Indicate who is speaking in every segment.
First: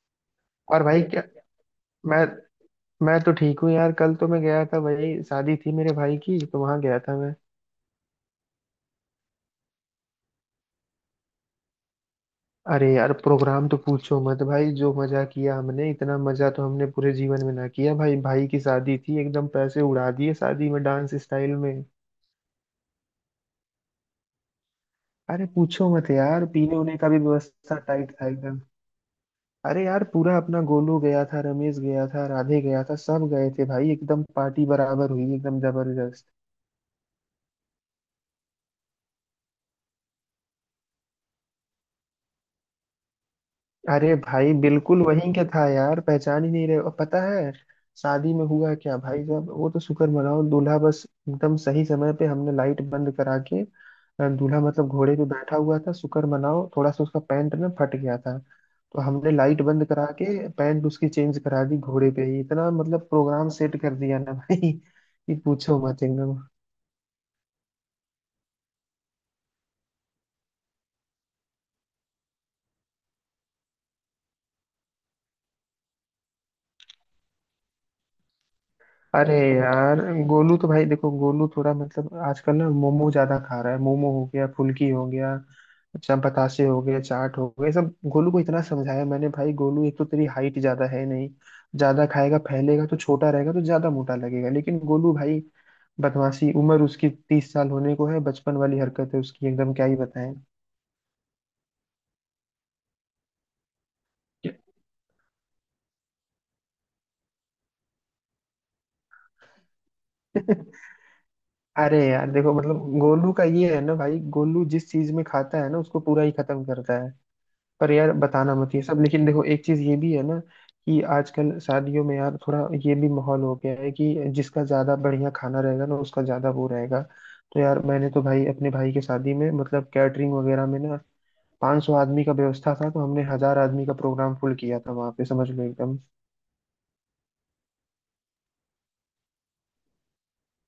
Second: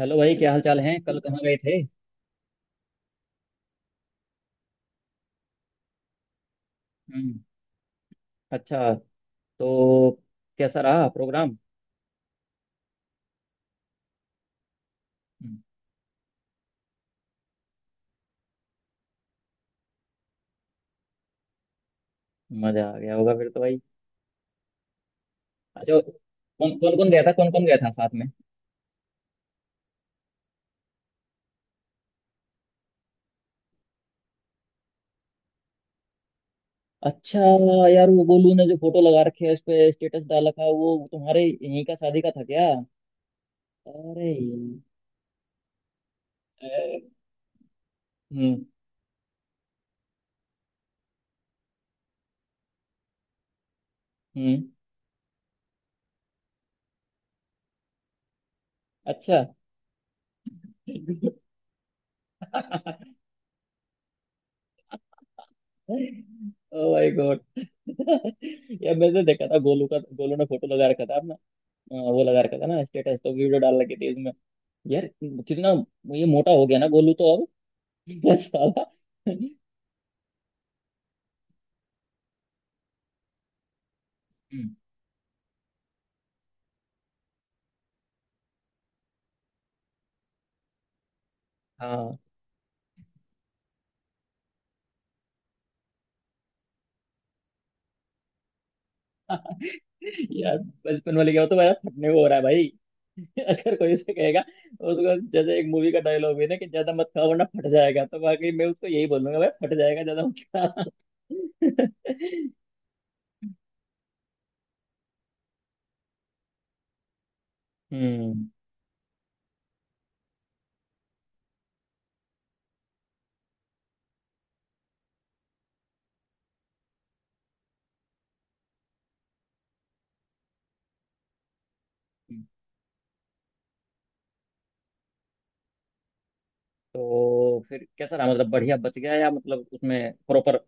Speaker 1: Hello भाई, क्या हाल चाल
Speaker 2: और
Speaker 1: है?
Speaker 2: भाई
Speaker 1: कल
Speaker 2: क्या
Speaker 1: कहाँ गए थे?
Speaker 2: मैं मैं तो ठीक हूँ यार। कल तो मैं गया था भाई, शादी थी मेरे भाई की, तो वहां गया था मैं।
Speaker 1: हम्म। अच्छा। तो कैसा रहा प्रोग्राम?
Speaker 2: अरे यार प्रोग्राम तो पूछो मत भाई, जो मजा
Speaker 1: हम्म,
Speaker 2: किया हमने इतना मजा तो हमने पूरे जीवन में ना किया। भाई भाई की शादी थी, एकदम पैसे उड़ा दिए शादी में डांस स्टाइल में।
Speaker 1: मजा आ गया होगा फिर तो, भाई।
Speaker 2: अरे पूछो
Speaker 1: अच्छा,
Speaker 2: मत यार,
Speaker 1: कौन
Speaker 2: पीने
Speaker 1: कौन
Speaker 2: उने का
Speaker 1: कौन
Speaker 2: भी
Speaker 1: गया था कौन कौन गया
Speaker 2: व्यवस्था
Speaker 1: था
Speaker 2: टाइट
Speaker 1: साथ में?
Speaker 2: था एकदम। अरे यार पूरा अपना गोलू गया था, रमेश गया था, राधे गया था, सब गए थे भाई, एकदम पार्टी बराबर हुई एकदम जबरदस्त।
Speaker 1: अच्छा, यार वो गोलू ने जो फोटो लगा रखी है, उस पे स्टेटस डाल रखा है, वो तुम्हारे यहीं का शादी का था क्या?
Speaker 2: अरे
Speaker 1: अरे
Speaker 2: भाई
Speaker 1: यार।
Speaker 2: बिल्कुल वही, क्या था यार, पहचान ही
Speaker 1: अ,
Speaker 2: नहीं रहे। और पता है शादी में
Speaker 1: हम्म।
Speaker 2: हुआ क्या भाई साहब, वो तो शुक्र मनाओ, दूल्हा बस एकदम सही समय पे हमने लाइट बंद करा के दूल्हा
Speaker 1: हम्म।
Speaker 2: मतलब घोड़े पे बैठा हुआ था, शुक्र मनाओ थोड़ा सा उसका पैंट ना फट गया था। तो हमने
Speaker 1: अच्छा।
Speaker 2: लाइट बंद करा के पैंट उसकी चेंज करा दी घोड़े पे ही, इतना मतलब प्रोग्राम सेट कर दिया ना भाई कि पूछो मत एकदम।
Speaker 1: Oh my God. यार, मैंने देखा था गोलू का, गोलू ने फोटो लगा रखा था अपना। वो लगा रखा था ना स्टेटस, तो वीडियो डाल रखी थी उसमें। यार कितना ये मोटा हो गया ना गोलू तो अब। साला।
Speaker 2: अरे
Speaker 1: हम्म,
Speaker 2: यार गोलू तो भाई देखो, गोलू थोड़ा मतलब आजकल ना मोमो ज्यादा खा रहा है, मोमो हो गया, फुल्की हो गया, अच्छा बतासे हो गए, चाट हो गए सब। गोलू को इतना समझाया मैंने भाई, गोलू एक तो तेरी हाइट ज्यादा है नहीं, ज्यादा
Speaker 1: हाँ।
Speaker 2: खाएगा फैलेगा तो छोटा रहेगा तो ज्यादा मोटा लगेगा, लेकिन गोलू भाई बदमाशी, उम्र उसकी 30 साल होने को है, बचपन वाली हरकत है उसकी एकदम, क्या ही बताएं।
Speaker 1: यार, बचपन वाले क्या होता है? मेरा थकने को हो रहा है, भाई। अगर कोई उसे कहेगा, उसको, जैसे एक मूवी का डायलॉग है ना कि ज्यादा मत खाओ वरना फट जाएगा, तो वाकई मैं उसको यही बोलूंगा, भाई फट जाएगा, ज्यादा मत खा।
Speaker 2: अरे यार देखो, मतलब गोलू का ये है ना भाई, गोलू जिस चीज में खाता है ना उसको पूरा ही खत्म करता है। पर यार
Speaker 1: हम्म।
Speaker 2: बताना मत ये सब। लेकिन देखो एक चीज ये भी है ना कि आजकल शादियों में यार थोड़ा ये भी माहौल हो गया है कि जिसका ज्यादा बढ़िया खाना रहेगा ना उसका ज्यादा वो रहेगा। तो यार मैंने तो भाई अपने भाई की शादी में मतलब कैटरिंग वगैरह में ना 500 आदमी का
Speaker 1: हम्म।
Speaker 2: व्यवस्था था, तो हमने 1,000 आदमी का प्रोग्राम फुल किया था वहां पे, समझ लो एकदम।
Speaker 1: तो फिर कैसा रहा? मतलब बढ़िया बच गया या मतलब उसमें प्रॉपर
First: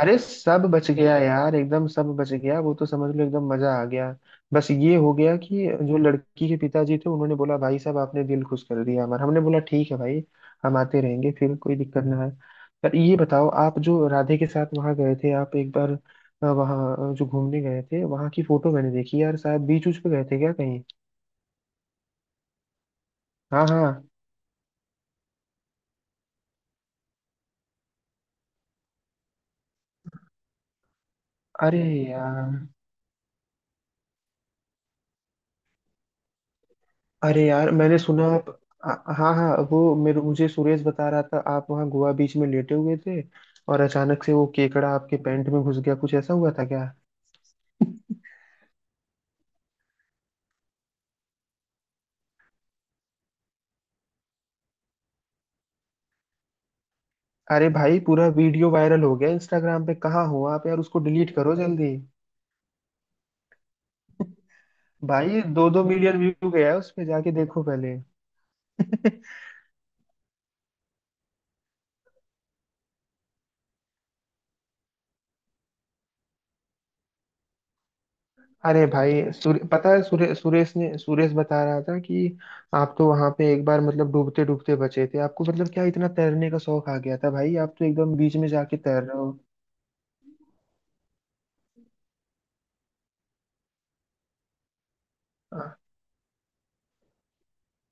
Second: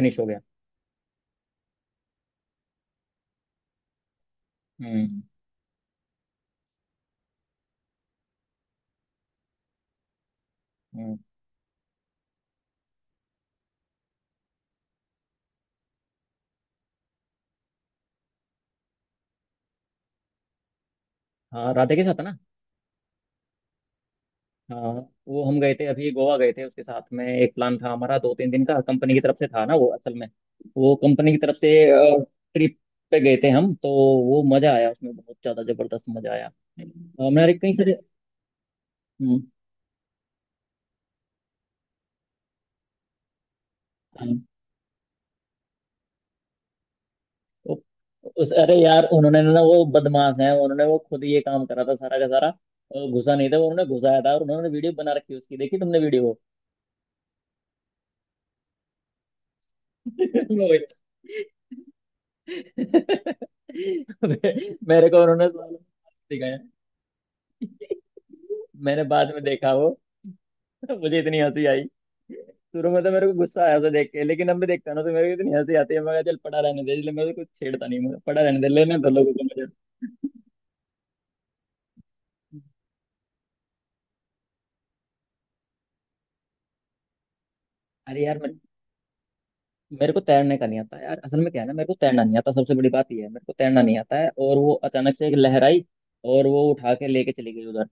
Speaker 2: अरे
Speaker 1: हो गया?
Speaker 2: सब बच गया यार, एकदम सब बच गया, वो तो समझ लो एकदम मजा आ गया। बस ये हो
Speaker 1: हम्म।
Speaker 2: गया कि जो लड़की के पिताजी थे उन्होंने बोला भाई साहब आपने दिल खुश कर दिया हमारा, हमने बोला ठीक है भाई, हम आते
Speaker 1: हम्म।
Speaker 2: रहेंगे, फिर कोई दिक्कत ना है। पर ये बताओ, आप जो राधे के साथ वहां गए थे, आप एक बार वहाँ जो घूमने गए थे, वहां की फोटो मैंने देखी यार, शायद बीच उच पे गए थे क्या कहीं।
Speaker 1: हाँ, राधे के साथ है ना।
Speaker 2: हाँ हाँ।
Speaker 1: हाँ। वो हम गए थे, अभी गोवा गए थे उसके साथ में। एक प्लान था हमारा 2-3 दिन का, कंपनी की तरफ से था ना वो असल में। वो कंपनी की तरफ से
Speaker 2: अरे यार।
Speaker 1: ट्रिप पे गए थे हम तो। वो मजा आया उसमें, बहुत ज्यादा जबरदस्त मजा आया।
Speaker 2: अरे
Speaker 1: मेरे
Speaker 2: यार
Speaker 1: कई सारे।
Speaker 2: मैंने सुना आप, हाँ
Speaker 1: हम्म,
Speaker 2: हाँ, वो मेरे मुझे सुरेश बता रहा था आप वहाँ गोवा बीच में लेटे हुए थे, और अचानक से
Speaker 1: हाँ।
Speaker 2: वो केकड़ा आपके पैंट में घुस गया, कुछ ऐसा हुआ था क्या।
Speaker 1: तो उस, अरे यार, उन्होंने ना, वो बदमाश है, उन्होंने वो खुद ये काम करा था सारा का सारा। घुसा नहीं था वो, उन्होंने घुसाया था, और उन्होंने वीडियो बना रखी उसकी। देखी तुमने वीडियो?
Speaker 2: अरे भाई पूरा वीडियो वायरल हो गया इंस्टाग्राम पे, कहाँ हो आप
Speaker 1: मैं
Speaker 2: यार,
Speaker 1: वही-
Speaker 2: उसको डिलीट करो जल्दी।
Speaker 1: मेरे को
Speaker 2: भाई
Speaker 1: उन्होंने,
Speaker 2: 2-2 million व्यू गया है उस पे, जाके देखो पहले।
Speaker 1: मैंने बाद में देखा वो। मुझे इतनी हंसी आई। शुरू में तो मेरे को गुस्सा आया उसे देख के, लेकिन अब मैं देखता हूं ना तो मेरे को इतनी हंसी आती है। मैं कहा, चल पड़ा रहने दे, इसलिए मैं कुछ छेड़ता नहीं, मुझे पड़ा रहने दे,
Speaker 2: अरे
Speaker 1: लेने दो
Speaker 2: भाई
Speaker 1: लोगों को मुझे।
Speaker 2: पता है सुरेश बता रहा था कि आप तो वहां पे एक बार मतलब डूबते डूबते बचे थे, आपको मतलब क्या इतना तैरने का शौक आ गया था भाई, आप तो एकदम
Speaker 1: अरे
Speaker 2: बीच
Speaker 1: यार,
Speaker 2: में
Speaker 1: मैं
Speaker 2: जाके तैर रहे हो।
Speaker 1: मेरे को तैरने का नहीं आता यार। असल में क्या है ना, मेरे को तैरना नहीं आता, सबसे बड़ी बात ये है, मेरे को तैरना नहीं आता है। और वो अचानक से एक लहर आई और वो उठा के लेके चली गई उधर।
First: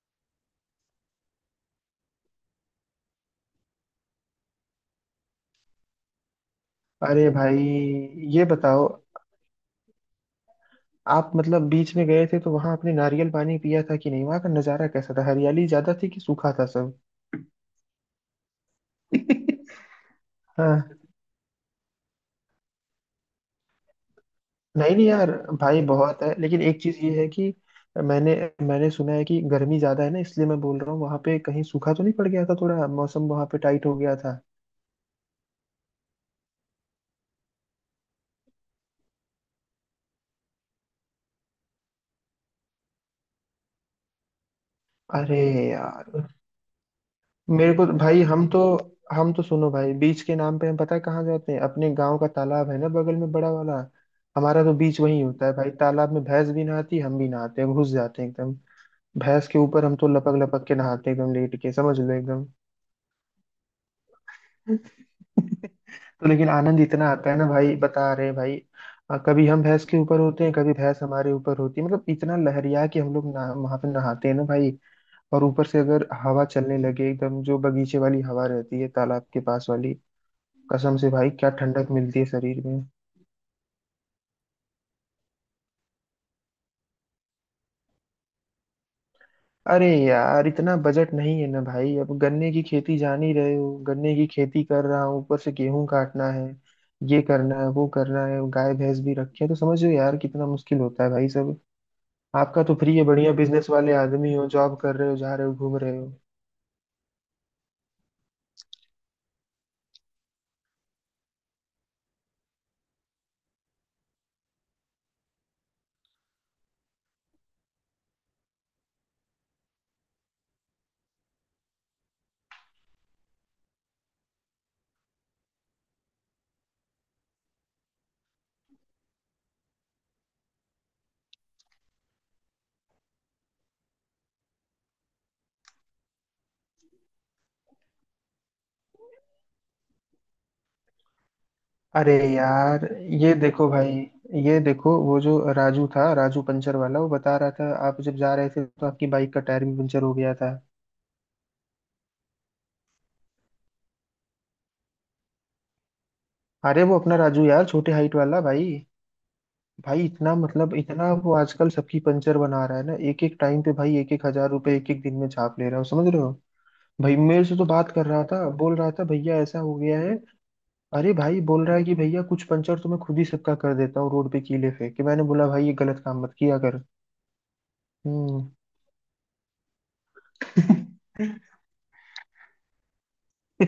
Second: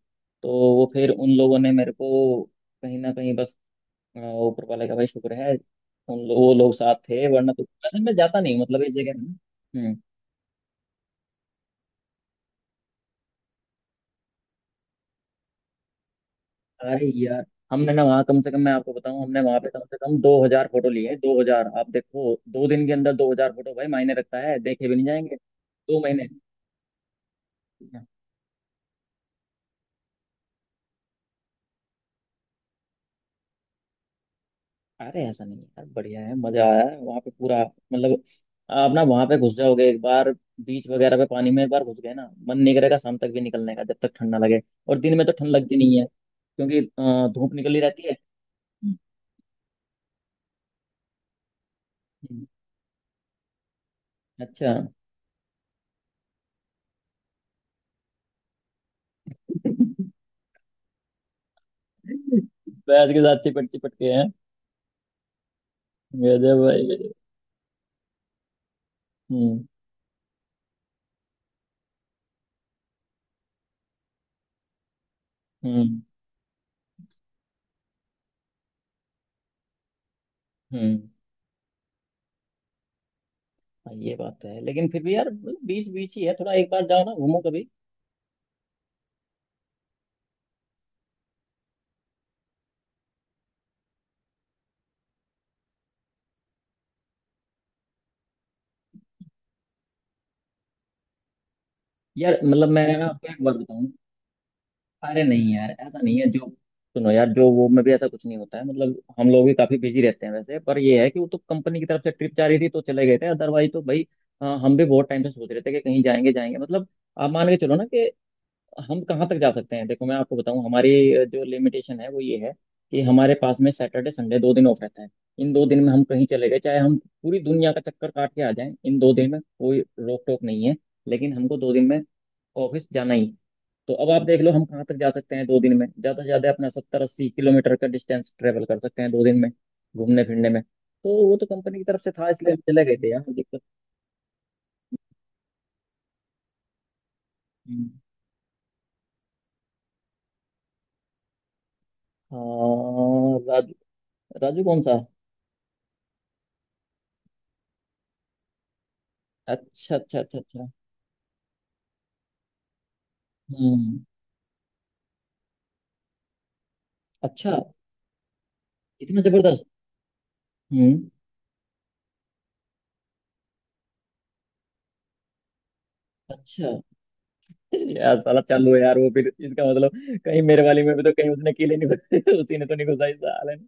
Speaker 1: तो वो फिर उन लोगों ने मेरे को कहीं ना कहीं बस, अ, ऊपर वाले का भाई शुक्र है। वो लोग साथ थे,
Speaker 2: अरे
Speaker 1: वरना
Speaker 2: भाई
Speaker 1: तो, अरे मैं जाता
Speaker 2: ये
Speaker 1: नहीं हूँ मतलब
Speaker 2: बताओ,
Speaker 1: इस जगह में ना। हम्म।
Speaker 2: आप मतलब बीच में गए थे तो वहां आपने नारियल पानी पिया था कि नहीं, वहां का नजारा कैसा था, हरियाली ज्यादा थी कि सूखा था सब।
Speaker 1: अरे यार, हमने ना वहाँ, कम से कम मैं आपको बताऊँ, हमने वहाँ पे कम से कम दो हजार
Speaker 2: हाँ।
Speaker 1: फोटो लिए हैं। 2,000! आप देखो 2 दिन के अंदर 2,000 फोटो, भाई मायने रखता है, देखे भी
Speaker 2: नहीं
Speaker 1: नहीं
Speaker 2: नहीं यार,
Speaker 1: जाएंगे।
Speaker 2: भाई
Speaker 1: दो
Speaker 2: बहुत
Speaker 1: महीने
Speaker 2: है, लेकिन एक चीज ये है कि मैंने मैंने सुना है कि गर्मी ज्यादा है ना, इसलिए मैं बोल रहा हूँ वहां पे कहीं सूखा तो नहीं पड़ गया था, थोड़ा मौसम वहां पे टाइट हो गया था।
Speaker 1: अरे ऐसा नहीं है यार, बढ़िया है, मजा आया है वहाँ पे पूरा। मतलब आप ना वहाँ पे घुस जाओगे एक बार, बीच वगैरह पे पानी में एक बार घुस गए ना, मन नहीं करेगा शाम तक भी निकलने का, जब तक ठंड ना लगे। और दिन में तो
Speaker 2: अरे
Speaker 1: ठंड लगती नहीं है
Speaker 2: यार
Speaker 1: क्योंकि धूप
Speaker 2: मेरे
Speaker 1: निकली
Speaker 2: को तो,
Speaker 1: रहती है।
Speaker 2: भाई हम तो, हम तो सुनो भाई, बीच के नाम पे हम पता है कहाँ जाते हैं, अपने गांव का
Speaker 1: हम्म,
Speaker 2: तालाब है ना बगल में बड़ा वाला, हमारा
Speaker 1: अच्छा।
Speaker 2: तो बीच वही होता है भाई। तालाब में भैंस भी नहाती, हम भी नहाते हैं, घुस जाते हैं एकदम भैंस के ऊपर, हम तो लपक लपक के नहाते हैं एकदम लेट के, समझ लो एकदम।
Speaker 1: बैद के साथ चिपट चिपट के हैं।
Speaker 2: तो लेकिन
Speaker 1: गजब
Speaker 2: आनंद
Speaker 1: भाई
Speaker 2: इतना
Speaker 1: गजब।
Speaker 2: आता है ना भाई, बता रहे हैं भाई। कभी
Speaker 1: हम्म।
Speaker 2: हम भैंस के ऊपर होते हैं, कभी भैंस हमारे ऊपर होती है, मतलब इतना लहरिया कि हम लोग ना वहां पे नहाते हैं ना भाई। और ऊपर से
Speaker 1: हम्म।
Speaker 2: अगर हवा चलने लगे एकदम, जो बगीचे वाली हवा रहती है तालाब के पास वाली, कसम
Speaker 1: हम्म।
Speaker 2: से भाई क्या ठंडक मिलती है शरीर में।
Speaker 1: हाँ, ये बात तो है, लेकिन फिर भी यार बीच बीच ही है। थोड़ा एक बार जाओ ना, घूमो कभी।
Speaker 2: अरे यार इतना बजट नहीं है ना भाई, अब गन्ने की खेती जान ही रहे हो, गन्ने की खेती कर रहा हूँ, ऊपर से गेहूं काटना है, ये करना है, वो करना है, गाय भैंस भी रखी है, तो समझ लो यार कितना मुश्किल होता है भाई सब।
Speaker 1: यार
Speaker 2: आपका
Speaker 1: मतलब
Speaker 2: तो
Speaker 1: मैं
Speaker 2: फ्री है,
Speaker 1: ना आपको
Speaker 2: बढ़िया
Speaker 1: एक बार
Speaker 2: बिजनेस
Speaker 1: बताऊं।
Speaker 2: वाले आदमी हो, जॉब कर रहे हो,
Speaker 1: अरे
Speaker 2: जा रहे
Speaker 1: नहीं
Speaker 2: हो,
Speaker 1: यार,
Speaker 2: घूम रहे
Speaker 1: ऐसा
Speaker 2: हो।
Speaker 1: नहीं है जो, सुनो यार, जो वो में भी ऐसा कुछ नहीं होता है, मतलब हम लोग भी काफी बिजी रहते हैं वैसे। पर ये है कि वो तो कंपनी की तरफ से ट्रिप जा रही थी तो चले गए थे, अदरवाइज तो भाई, हाँ, हम भी बहुत टाइम से सोच रहे थे कि कहीं जाएंगे जाएंगे। मतलब आप मान के चलो ना कि हम कहाँ तक जा सकते हैं। देखो मैं आपको बताऊं, हमारी जो लिमिटेशन है वो ये है कि हमारे पास में सैटरडे संडे 2 दिन ऑफ रहता है। इन 2 दिन में हम कहीं चले गए, चाहे हम पूरी दुनिया का चक्कर काट के आ जाएं, इन दो दिन में कोई रोक टोक नहीं है, लेकिन हमको 2 दिन में ऑफिस जाना ही है। तो अब आप देख लो हम कहाँ तक जा सकते हैं 2 दिन में। ज़्यादा से ज़्यादा अपना 70-80 किलोमीटर का डिस्टेंस ट्रेवल कर सकते हैं 2 दिन में घूमने फिरने में। तो वो तो कंपनी की तरफ से
Speaker 2: अरे
Speaker 1: था, इसलिए हम
Speaker 2: यार
Speaker 1: चले गए थे यार,
Speaker 2: ये
Speaker 1: दिक्कत।
Speaker 2: देखो भाई, ये देखो वो जो राजू था, राजू पंचर वाला, वो बता रहा था
Speaker 1: हम्म।
Speaker 2: आप जब जा रहे थे तो आपकी बाइक का टायर भी पंचर हो गया था।
Speaker 1: हाँ राजू। राजू कौन सा?
Speaker 2: अरे वो अपना राजू यार, छोटे हाइट वाला भाई।
Speaker 1: अच्छा
Speaker 2: भाई
Speaker 1: अच्छा
Speaker 2: इतना
Speaker 1: अच्छा अच्छा।
Speaker 2: मतलब, इतना वो आजकल सबकी पंचर बना रहा है ना, एक एक टाइम पे भाई,
Speaker 1: हम्म।
Speaker 2: एक एक हजार रुपए एक एक दिन में छाप ले रहा हूँ, समझ रहे हो। भाई मेरे से
Speaker 1: अच्छा,
Speaker 2: तो बात कर रहा था, बोल रहा था
Speaker 1: इतना
Speaker 2: भैया ऐसा
Speaker 1: जबरदस्त!
Speaker 2: हो गया है।
Speaker 1: हम्म।
Speaker 2: अरे भाई बोल रहा है कि भैया कुछ पंचर तो मैं खुद ही सबका कर देता हूँ रोड पे कीले फेंक के, मैंने बोला भाई ये गलत काम मत किया
Speaker 1: अच्छा,
Speaker 2: कर।
Speaker 1: यार साला
Speaker 2: हम्म।
Speaker 1: चालू है यार वो। फिर इसका मतलब कहीं मेरे वाली में भी तो कहीं उसने कील ही नहीं उसी ने तो नहीं घुसाई साले ने?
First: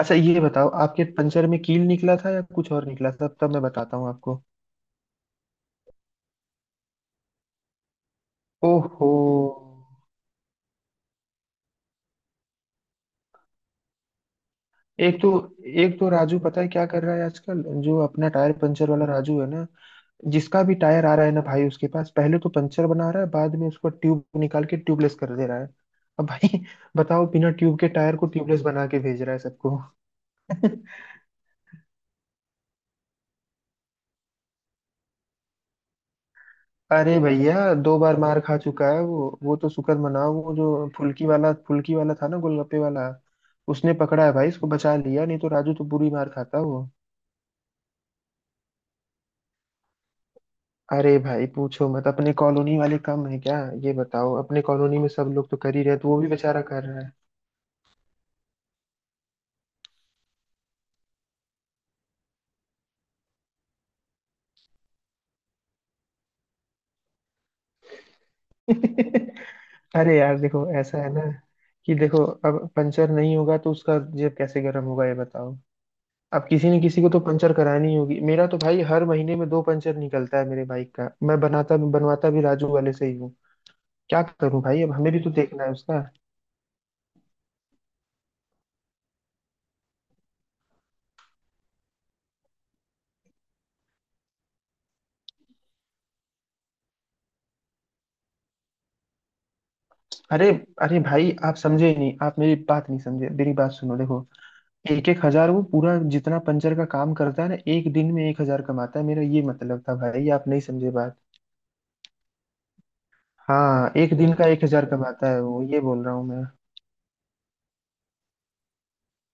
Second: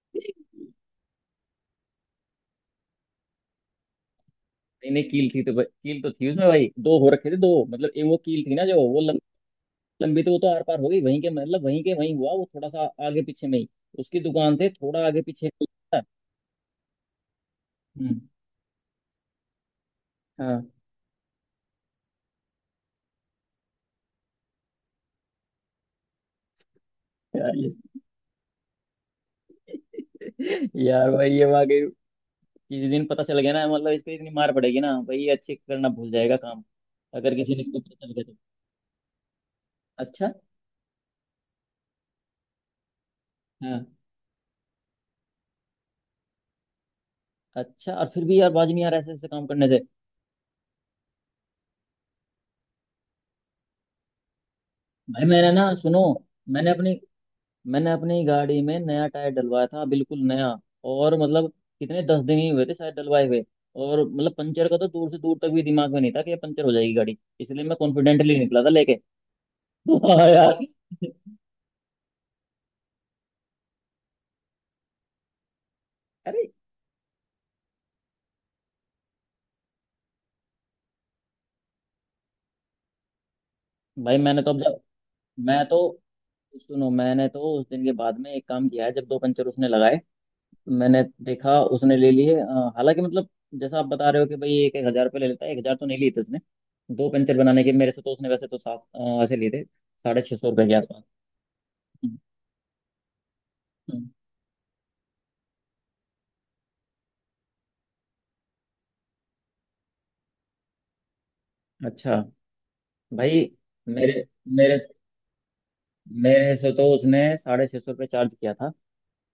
Speaker 2: अच्छा ये बताओ, आपके पंचर में कील निकला था या कुछ और निकला था, तब मैं बताता हूँ आपको।
Speaker 1: नहीं नहीं, कील थी तो भाई, कील तो थी उसमें भाई। दो हो रखे थे, दो, मतलब एक वो कील थी ना जो वो
Speaker 2: ओहो।
Speaker 1: लंबी, तो वो तो आर पार हो गई वहीं के, मतलब वहीं हुआ वो, थोड़ा सा आगे पीछे में ही, उसकी दुकान से थोड़ा
Speaker 2: एक
Speaker 1: आगे
Speaker 2: तो
Speaker 1: पीछे में ही
Speaker 2: एक
Speaker 1: था।
Speaker 2: तो राजू पता है क्या कर रहा है आजकल, जो
Speaker 1: हम्म।
Speaker 2: अपना टायर पंचर वाला राजू है ना, जिसका
Speaker 1: हाँ
Speaker 2: भी टायर आ रहा है ना भाई उसके पास, पहले तो पंचर बना रहा है, बाद में उसको ट्यूब निकाल के ट्यूबलेस कर दे रहा है। अब भाई बताओ, बिना
Speaker 1: यार
Speaker 2: ट्यूब के टायर को ट्यूबलेस बना के भेज रहा है सबको।
Speaker 1: यार भाई, ये वाकई किसी दिन पता चल गया ना, मतलब इसको इतनी मार पड़ेगी ना भाई, ये अच्छे करना भूल जाएगा काम।
Speaker 2: अरे
Speaker 1: अगर किसी ने
Speaker 2: भैया
Speaker 1: इसको पता
Speaker 2: दो
Speaker 1: चल
Speaker 2: बार
Speaker 1: गया तो।
Speaker 2: मार खा चुका है वो तो शुक्र
Speaker 1: अच्छा।
Speaker 2: मनाओ वो जो फुल्की वाला, फुल्की वाला था ना गोलगप्पे वाला,
Speaker 1: हाँ।
Speaker 2: उसने पकड़ा है भाई, इसको बचा लिया, नहीं तो राजू तो बुरी मार खाता वो।
Speaker 1: अच्छा, और फिर भी यार बाज नहीं आ रहा ऐसे ऐसे काम करने से?
Speaker 2: अरे भाई पूछो मत, अपने कॉलोनी वाले कम है क्या, ये बताओ, अपने कॉलोनी में
Speaker 1: भाई
Speaker 2: सब लोग
Speaker 1: मैंने
Speaker 2: तो
Speaker 1: ना,
Speaker 2: कर ही रहे
Speaker 1: सुनो,
Speaker 2: हैं, तो वो भी बेचारा
Speaker 1: मैंने
Speaker 2: कर
Speaker 1: अपनी,
Speaker 2: रहा
Speaker 1: मैंने अपनी गाड़ी में नया टायर डलवाया था, बिल्कुल नया। और मतलब कितने, 10 दिन ही हुए थे शायद डलवाए हुए। और मतलब पंचर का तो दूर से दूर तक भी दिमाग में नहीं था कि ये पंचर हो जाएगी गाड़ी, इसलिए मैं कॉन्फिडेंटली निकला था
Speaker 2: है।
Speaker 1: लेके।
Speaker 2: अरे
Speaker 1: वाह
Speaker 2: यार
Speaker 1: यार।
Speaker 2: देखो ऐसा है ना कि देखो, अब पंचर नहीं होगा तो उसका जेब कैसे गर्म होगा, ये बताओ।
Speaker 1: अरे
Speaker 2: अब किसी न किसी को तो पंचर करानी होगी, मेरा तो भाई हर महीने में दो पंचर निकलता है मेरे बाइक का, मैं बनाता भी बनवाता भी राजू वाले से ही हूँ,
Speaker 1: भाई,
Speaker 2: क्या
Speaker 1: मैंने तो, अब
Speaker 2: करूं
Speaker 1: जब,
Speaker 2: भाई, अब हमें भी तो देखना
Speaker 1: मैं
Speaker 2: है
Speaker 1: तो
Speaker 2: उसका।
Speaker 1: सुनो, मैंने तो उस दिन के बाद में एक काम किया है, जब 2 पंचर उसने लगाए, मैंने देखा, उसने ले लिए। हालांकि मतलब, जैसा आप बता रहे हो कि भाई 1,000-1,000 रुपये ले लेता है, 1,000 तो नहीं लिए थे उसने दो पेंसिल बनाने के मेरे से, तो उसने वैसे तो सात, ऐसे लिए थे, साढ़े छः
Speaker 2: अरे।
Speaker 1: सौ रुपये के
Speaker 2: अरे
Speaker 1: आसपास।
Speaker 2: भाई आप समझे ही नहीं,
Speaker 1: हम्म।
Speaker 2: आप मेरी बात नहीं समझे, मेरी बात सुनो,
Speaker 1: हम्म।
Speaker 2: देखो एक एक हजार वो पूरा जितना पंचर का काम करता है ना एक दिन में एक हजार कमाता है, मेरा ये मतलब था भाई, आप नहीं समझे बात।
Speaker 1: अच्छा भाई।
Speaker 2: हाँ एक
Speaker 1: मेरे
Speaker 2: दिन का एक
Speaker 1: मेरे
Speaker 2: हजार कमाता है वो, ये बोल रहा हूँ मैं।
Speaker 1: मेरे से तो उसने 650 रुपये चार्ज किया था,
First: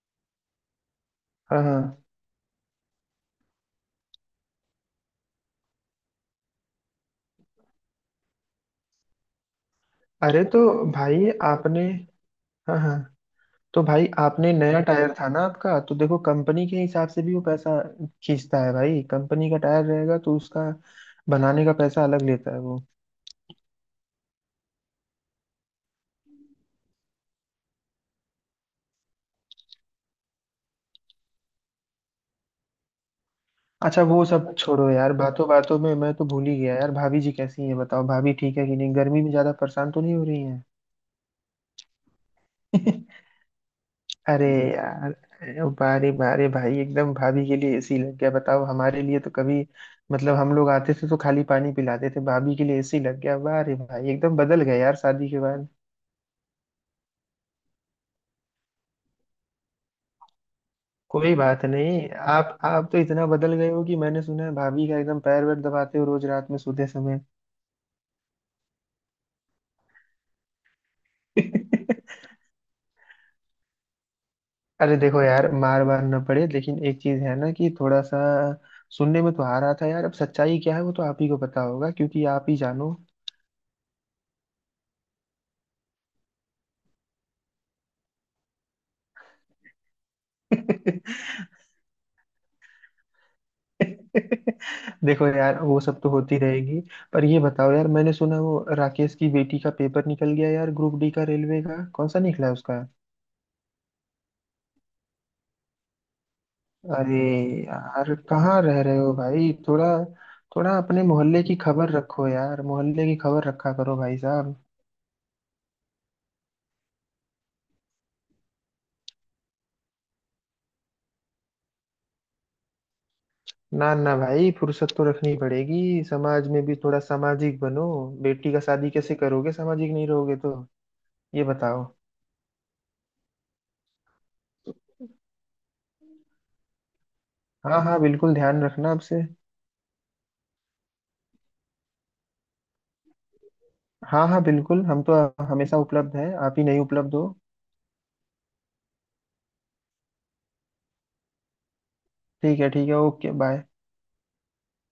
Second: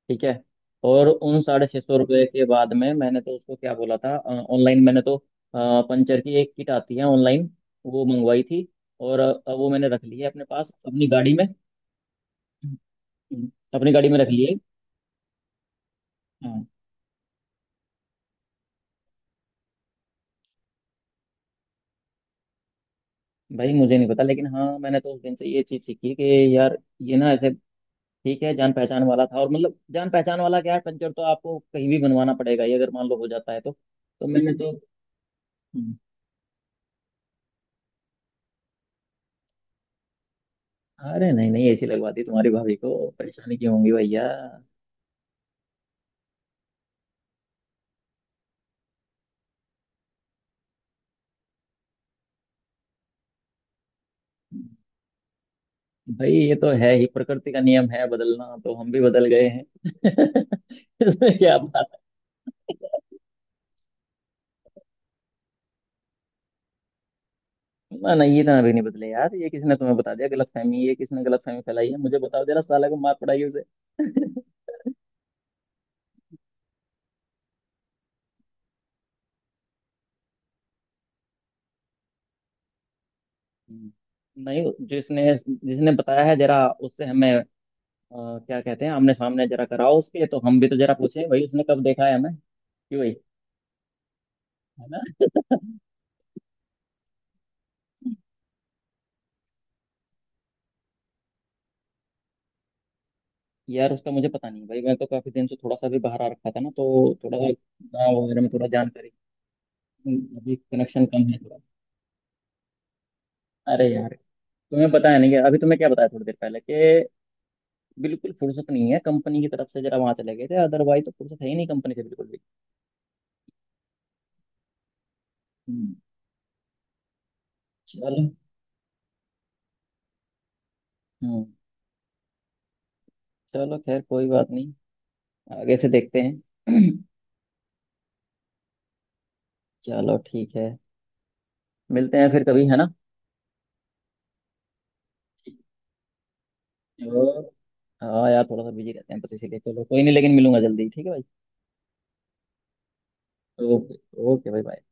Speaker 1: ठीक है। और उन
Speaker 2: हाँ
Speaker 1: साढ़े छः सौ
Speaker 2: हाँ।
Speaker 1: रुपये के बाद में मैंने तो उसको क्या बोला, था ऑनलाइन, मैंने तो, पंचर की एक किट आती है ऑनलाइन, वो मंगवाई थी, और वो मैंने रख ली है
Speaker 2: अरे
Speaker 1: अपने
Speaker 2: तो
Speaker 1: पास, अपनी
Speaker 2: भाई
Speaker 1: गाड़ी में।
Speaker 2: आपने, हाँ हाँ,
Speaker 1: हम्म,
Speaker 2: तो
Speaker 1: अपनी
Speaker 2: भाई
Speaker 1: गाड़ी में रख
Speaker 2: आपने
Speaker 1: लिए।
Speaker 2: नया टायर था ना आपका, तो देखो
Speaker 1: हाँ।
Speaker 2: कंपनी के हिसाब से भी वो पैसा खींचता है भाई, कंपनी का टायर रहेगा तो उसका बनाने का पैसा अलग लेता है वो।
Speaker 1: भाई मुझे नहीं पता, लेकिन हाँ, मैंने तो उस दिन से ये चीज़ सीखी कि यार ये ना ऐसे, ठीक है जान पहचान वाला था, और मतलब जान पहचान वाला क्या है? पंचर तो आपको कहीं भी बनवाना पड़ेगा, ये अगर मान लो हो जाता है तो
Speaker 2: अच्छा वो
Speaker 1: तो मैंने
Speaker 2: सब
Speaker 1: तो,
Speaker 2: छोड़ो यार, बातों बातों में
Speaker 1: हम्म,
Speaker 2: मैं तो भूल ही गया यार, भाभी जी कैसी हैं बताओ, भाभी ठीक है कि नहीं, गर्मी में ज्यादा परेशान तो नहीं हो रही हैं।
Speaker 1: अरे नहीं नहीं, ऐसी लगवा दी तुम्हारी भाभी को, परेशानी क्यों होंगी भैया?
Speaker 2: अरे यार बारे बारे भाई, एकदम भाभी के लिए एसी लग गया, बताओ, हमारे लिए तो कभी मतलब हम लोग आते थे तो खाली पानी पिलाते थे, भाभी के लिए एसी लग गया, बारे भाई, एकदम बदल गए यार शादी के बाद।
Speaker 1: भाई ये तो है ही, प्रकृति का नियम है बदलना, तो हम भी बदल गए हैं।
Speaker 2: कोई
Speaker 1: इसमें क्या?
Speaker 2: बात नहीं, आप आप तो इतना बदल गए हो कि मैंने सुना है भाभी का एकदम पैर वैर दबाते हो रोज रात में सोते समय।
Speaker 1: ना, नहीं ये ना भी नहीं बदले यार, ये किसी ने तुम्हें बता दिया गलतफहमी, ये किसी ने गलतफहमी फैलाई है, मुझे बताओ जरा साला को, मार पड़ाई उसे।
Speaker 2: अरे देखो यार, मार वार न पड़े, लेकिन एक चीज है ना कि थोड़ा सा सुनने में तो आ रहा था यार, अब सच्चाई क्या है वो तो आप ही को पता होगा, क्योंकि आप ही जानो।
Speaker 1: हम्म। नहीं, जिसने जिसने बताया है, जरा उससे हमें, क्या कहते हैं, आमने सामने जरा कराओ उसके, तो हम भी तो जरा पूछे भाई उसने कब देखा है हमें कि भाई, है ना?
Speaker 2: देखो यार वो सब तो होती रहेगी। पर ये बताओ यार, मैंने सुना वो राकेश की बेटी का पेपर निकल गया यार, ग्रुप D का रेलवे का, कौन सा निकला उसका।
Speaker 1: यार उसका मुझे पता नहीं भाई, मैं तो काफी दिन से थोड़ा सा भी बाहर आ रखा था ना, तो
Speaker 2: अरे
Speaker 1: थोड़ा सा
Speaker 2: यार
Speaker 1: गाँव वगैरह में
Speaker 2: कहाँ
Speaker 1: थोड़ा
Speaker 2: रह रहे
Speaker 1: जानकारी,
Speaker 2: हो भाई, थोड़ा
Speaker 1: अभी
Speaker 2: थोड़ा अपने
Speaker 1: कनेक्शन कम है
Speaker 2: मोहल्ले की
Speaker 1: थोड़ा।
Speaker 2: खबर रखो यार, मोहल्ले की खबर रखा
Speaker 1: अरे
Speaker 2: करो
Speaker 1: यार,
Speaker 2: भाई साहब।
Speaker 1: तुम्हें पता है नहीं अभी तुम्हें क्या बताया थोड़ी देर पहले कि बिल्कुल फुर्सत नहीं है, कंपनी की तरफ से जरा वहां चले गए थे, अदरवाइज तो फुर्सत है ही नहीं कंपनी से बिल्कुल भी।
Speaker 2: ना ना भाई फुर्सत तो रखनी पड़ेगी,
Speaker 1: हम्म,
Speaker 2: समाज में भी थोड़ा सामाजिक बनो,
Speaker 1: चलो।
Speaker 2: बेटी का शादी कैसे करोगे सामाजिक नहीं रहोगे तो, ये
Speaker 1: हम्म।
Speaker 2: बताओ।
Speaker 1: चलो, खैर कोई बात नहीं, आगे से देखते हैं।
Speaker 2: हाँ हाँ बिल्कुल ध्यान रखना आपसे।
Speaker 1: चलो ठीक है, मिलते हैं फिर कभी, है ना?
Speaker 2: हाँ हाँ बिल्कुल, हम तो हमेशा उपलब्ध हैं, आप ही नहीं उपलब्ध हो।
Speaker 1: और, हाँ यार, थोड़ा सा बिजी रहते हैं बस, इसीलिए, चलो कोई नहीं, लेकिन मिलूंगा जल्दी, ठीक है भाई।
Speaker 2: ठीक है ठीक है, ओके बाय।
Speaker 1: ओके। ओके भाई, बाय।